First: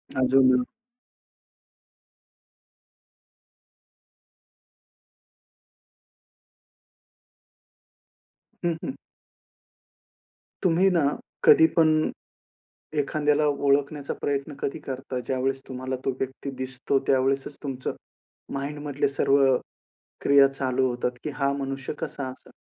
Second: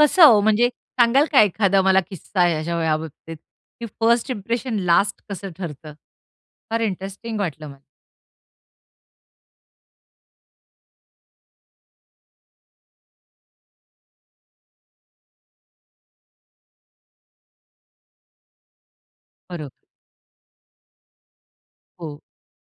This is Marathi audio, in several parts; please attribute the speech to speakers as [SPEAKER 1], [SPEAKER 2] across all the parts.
[SPEAKER 1] कसं हो,
[SPEAKER 2] अजून अ
[SPEAKER 1] म्हणजे सांगाल का एखादा मला किस्सा याचा याबाबतीत की फर्स्ट इंप्रेशन लास्ट कसं ठरतं. फार इंटरेस्टिंग वाटलं मला?
[SPEAKER 2] हं, हं. तुम्ही ना, कधीपण एखाद्याला ओळखण्याचा प्रयत्न कधी करता, ज्यावेळेस तुम्हाला तो व्यक्ती दिसतो. त्यावेळेसचं तुमचं माइंडमधले सर्व
[SPEAKER 1] खरं.
[SPEAKER 2] क्रिया चालू होतात की हा मनुष्य
[SPEAKER 1] हो.
[SPEAKER 2] कसा असेन.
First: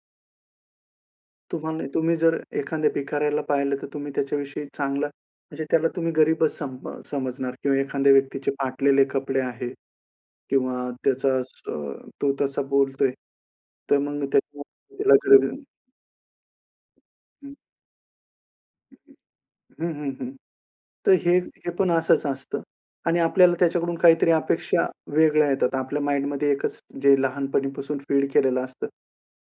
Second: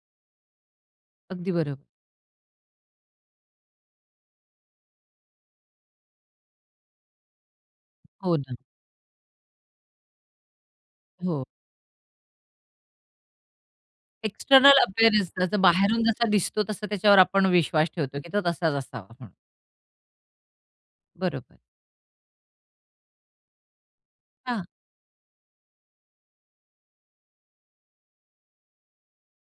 [SPEAKER 1] अगदी बरं.
[SPEAKER 2] तुम्हाला तुम्ही जर एखाद्या भिकाऱ्याला पाहिलं तर तुम्ही त्याच्याविषयी चांगला, म्हणजे त्याला तुम्ही गरीबचं सम समजणार किंवा एखाद्या
[SPEAKER 1] हो
[SPEAKER 2] व्यक्तीचे
[SPEAKER 1] ना.
[SPEAKER 2] फाटलेले कपडे आहेत किंवा
[SPEAKER 1] हो.
[SPEAKER 2] त्याचाच अ, तो तसा बोलतोय, तर मग त्याला
[SPEAKER 1] एक्स्टर्नल अपीयरन्स, जसं
[SPEAKER 2] [unintelligible]
[SPEAKER 1] बाहेरून जसा दिसतो तसा त्याच्यावर आपण
[SPEAKER 2] हं.
[SPEAKER 1] विश्वास ठेवतो की तो तसाच असावा, हं.
[SPEAKER 2] हं, हं, हं. तर हे,
[SPEAKER 1] बरोबर.
[SPEAKER 2] हे पण असंच असतं. आणि आपल्याला त्याच्याकडून काहीतरी
[SPEAKER 1] हां.
[SPEAKER 2] अपेक्षा वेगळ्या येतात. आता आपल्या माइंडमध्ये एकच जे लहानपणीपासून फीड केलेलं असतं.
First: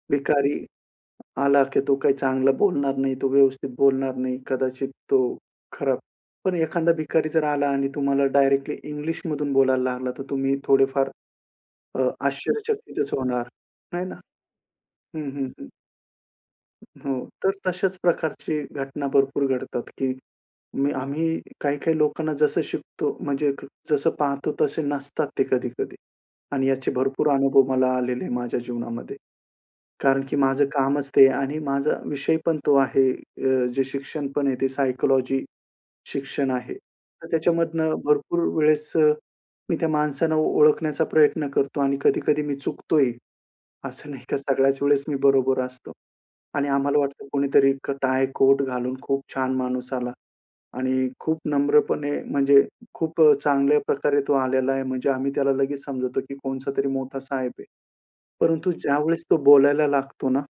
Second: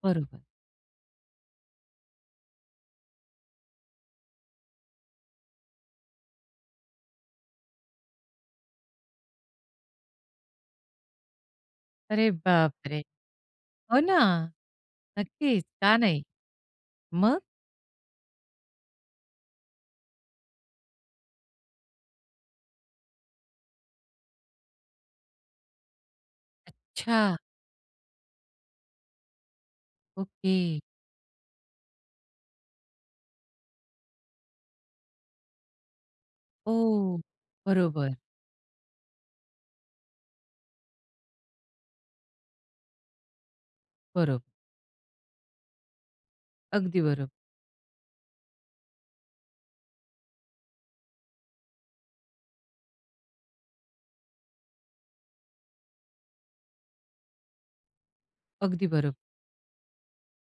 [SPEAKER 1] बरोबर.
[SPEAKER 2] भिकारी आला की तो काही चांगलं बोलणार नाही, तो व्यवस्थित बोलणार नाही, कदाचित तो खराब. पण एखादा भिकारी जर आला आणि तुम्हाला डायरेक्टली इंग्लिशमधून बोलायला लागला, तर तुम्ही थोडेफार अ,
[SPEAKER 1] अरे बापरे!
[SPEAKER 2] आश्चर्यचकितच होणार
[SPEAKER 1] हो
[SPEAKER 2] नाही ना?
[SPEAKER 1] ना,
[SPEAKER 2] हं, हं,
[SPEAKER 1] नक्कीच
[SPEAKER 2] हं.
[SPEAKER 1] का नाही.
[SPEAKER 2] हो.
[SPEAKER 1] मग?
[SPEAKER 2] तर तशाच प्रकारची घटना भरपूर घडतात, की मी आम्ही काही काही लोकांना जसं शिकतो, म्हणजे जसं पाहतो तसे नसतात ते कधी-कधी. आणि याचे भरपूर
[SPEAKER 1] अच्छा.
[SPEAKER 2] अनुभव मला आलेले माझ्या जीवनामध्ये. कारण की माझं
[SPEAKER 1] ओके.
[SPEAKER 2] कामच ते आणि माझा विषयपण तो आहे. अ, जे शिक्षणपण आहे ते सायकॉलॉजी शिक्षण आहे.
[SPEAKER 1] ओह!
[SPEAKER 2] तर त्याच्यामधनं
[SPEAKER 1] बरोबर.
[SPEAKER 2] भरपूर वेळेस अ, मी त्या माणसांना ओळखण्याचा प्रयत्न करतो आणि कधी-कधी मी चुकतो ही. असं नाही का,
[SPEAKER 1] बरं.
[SPEAKER 2] सगळ्याच वेळेस मी बरोबर असतो. आणि आम्हाला
[SPEAKER 1] अगदी बरं.
[SPEAKER 2] वाटतं कुणीतरी एक टाय, कोट घालून खूप छान माणूस आला आणि खूप नम्रपणे म्हणजे खूप अ, चांगल्या प्रकारे तो आलेला आहे म्हणजे आम्ही त्याला लगेच समजतो, की कोणचातरी मोठा साहेब आहे. परंतु
[SPEAKER 1] अगदी बरं.
[SPEAKER 2] ज्यावेळेस तो बोलायला लागतो ना